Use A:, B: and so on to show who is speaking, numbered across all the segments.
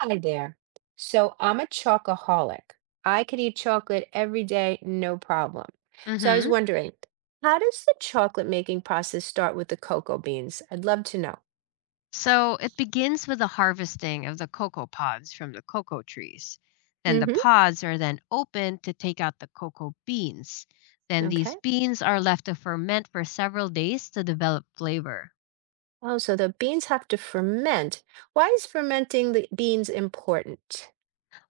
A: Hi there. So I'm a chocoholic. I could eat chocolate every day, no problem. So I was
B: Mm-hmm.
A: wondering, how does the chocolate making process start with the cocoa beans? I'd love to know.
B: So it begins with the harvesting of the cocoa pods from the cocoa trees. Then the
A: Mm-hmm.
B: pods are then opened to take out the cocoa beans. Then these
A: Okay.
B: beans are left to ferment for several days to develop flavor.
A: Oh, so the beans have to ferment. Why is fermenting the beans important?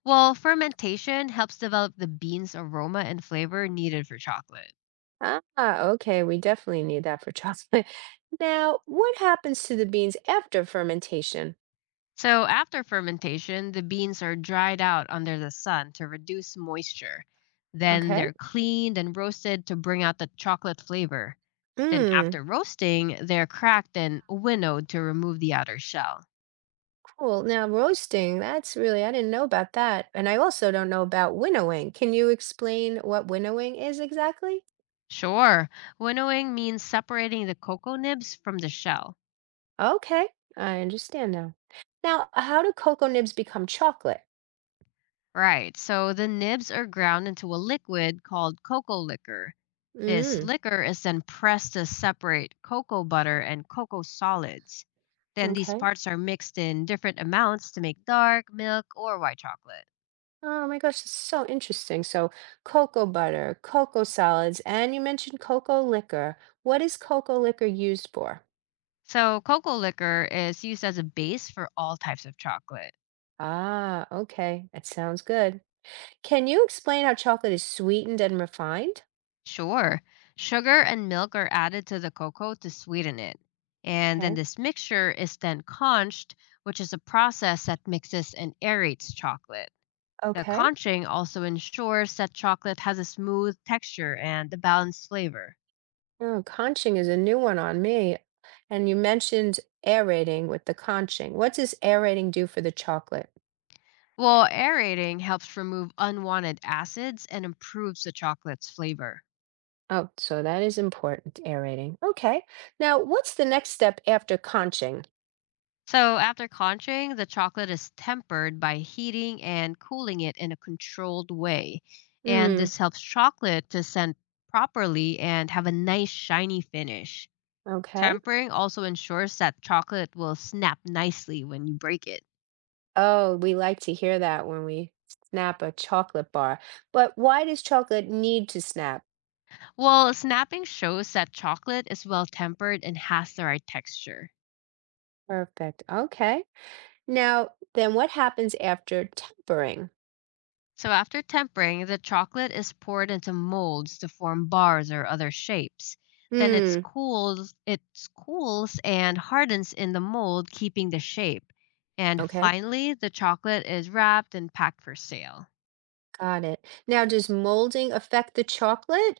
B: Well, fermentation helps develop the beans' aroma and flavor needed for chocolate.
A: Ah, okay. We definitely need that for chocolate. Now, what happens to the beans after fermentation?
B: So, after fermentation, the beans are dried out under the sun to reduce moisture. Then
A: Okay.
B: they're cleaned and roasted to bring out the chocolate flavor. Then,
A: Mm.
B: after roasting, they're cracked and winnowed to remove the outer shell.
A: Well, now roasting, that's really, I didn't know about that. And I also don't know about winnowing. Can you explain what winnowing is exactly?
B: Sure, winnowing means separating the cocoa nibs from the shell.
A: Okay, I understand now. Now, how do cocoa nibs become chocolate?
B: Right, so the nibs are ground into a liquid called cocoa liquor. This
A: Mm,
B: liquor is then pressed to separate cocoa butter and cocoa solids. Then these
A: okay.
B: parts are mixed in different amounts to make dark, milk, or white chocolate.
A: Oh my gosh, it's so interesting. So, cocoa butter, cocoa solids, and you mentioned cocoa liquor. What is cocoa liquor used for?
B: So, cocoa liquor is used as a base for all types of chocolate.
A: Ah, okay. That sounds good. Can you explain how chocolate is sweetened and refined?
B: Sure, sugar and milk are added to the cocoa to sweeten it. And then
A: Okay.
B: this mixture is then conched, which is a process that mixes and aerates chocolate. The
A: Okay.
B: conching also ensures that chocolate has a smooth texture and a balanced flavor,
A: Oh, conching is a new one on me. And you mentioned aerating with the conching. What does aerating do for the chocolate?
B: while aerating helps remove unwanted acids and improves the chocolate's flavor.
A: Oh, so that is important, aerating. Okay. Now, what's the next step after conching?
B: So, after conching, the chocolate is tempered by heating and cooling it in a controlled way, and
A: Hmm.
B: this helps chocolate to scent properly and have a nice shiny finish.
A: Okay.
B: Tempering also ensures that chocolate will snap nicely when you break it.
A: Oh, we like to hear that when we snap a chocolate bar. But why does chocolate need to snap?
B: Well, snapping shows that chocolate is well tempered and has the right texture.
A: Perfect. Okay. Now, then what happens after tempering?
B: So, after tempering, the chocolate is poured into molds to form bars or other shapes. Then it's
A: Hmm.
B: cooled, it cools and hardens in the mold, keeping the shape. And
A: Okay.
B: finally, the chocolate is wrapped and packed for sale.
A: Got it. Now, does molding affect the chocolate?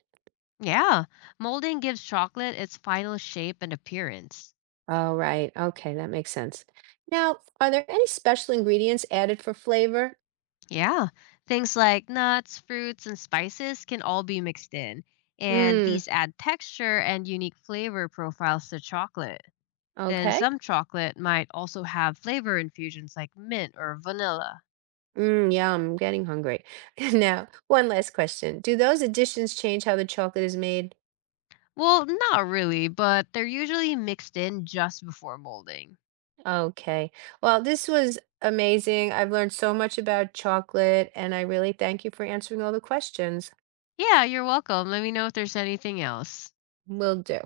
B: Yeah, molding gives chocolate its final shape and appearance.
A: Oh, right. Okay, that makes sense. Now, are there any special ingredients added for flavor?
B: Yeah. Things like nuts, fruits, and spices can all be mixed in, and
A: Mmm,
B: these add texture and unique flavor profiles to chocolate. Then
A: okay.
B: some chocolate might also have flavor infusions like mint or vanilla.
A: Mmm, yum, I'm getting hungry. Now, one last question. Do those additions change how the chocolate is made?
B: Well, not really, but they're usually mixed in just before molding.
A: Okay. Well, this was amazing. I've learned so much about chocolate, and I really thank you for answering all the questions.
B: Yeah, you're welcome. Let me know if there's anything else.
A: Will do.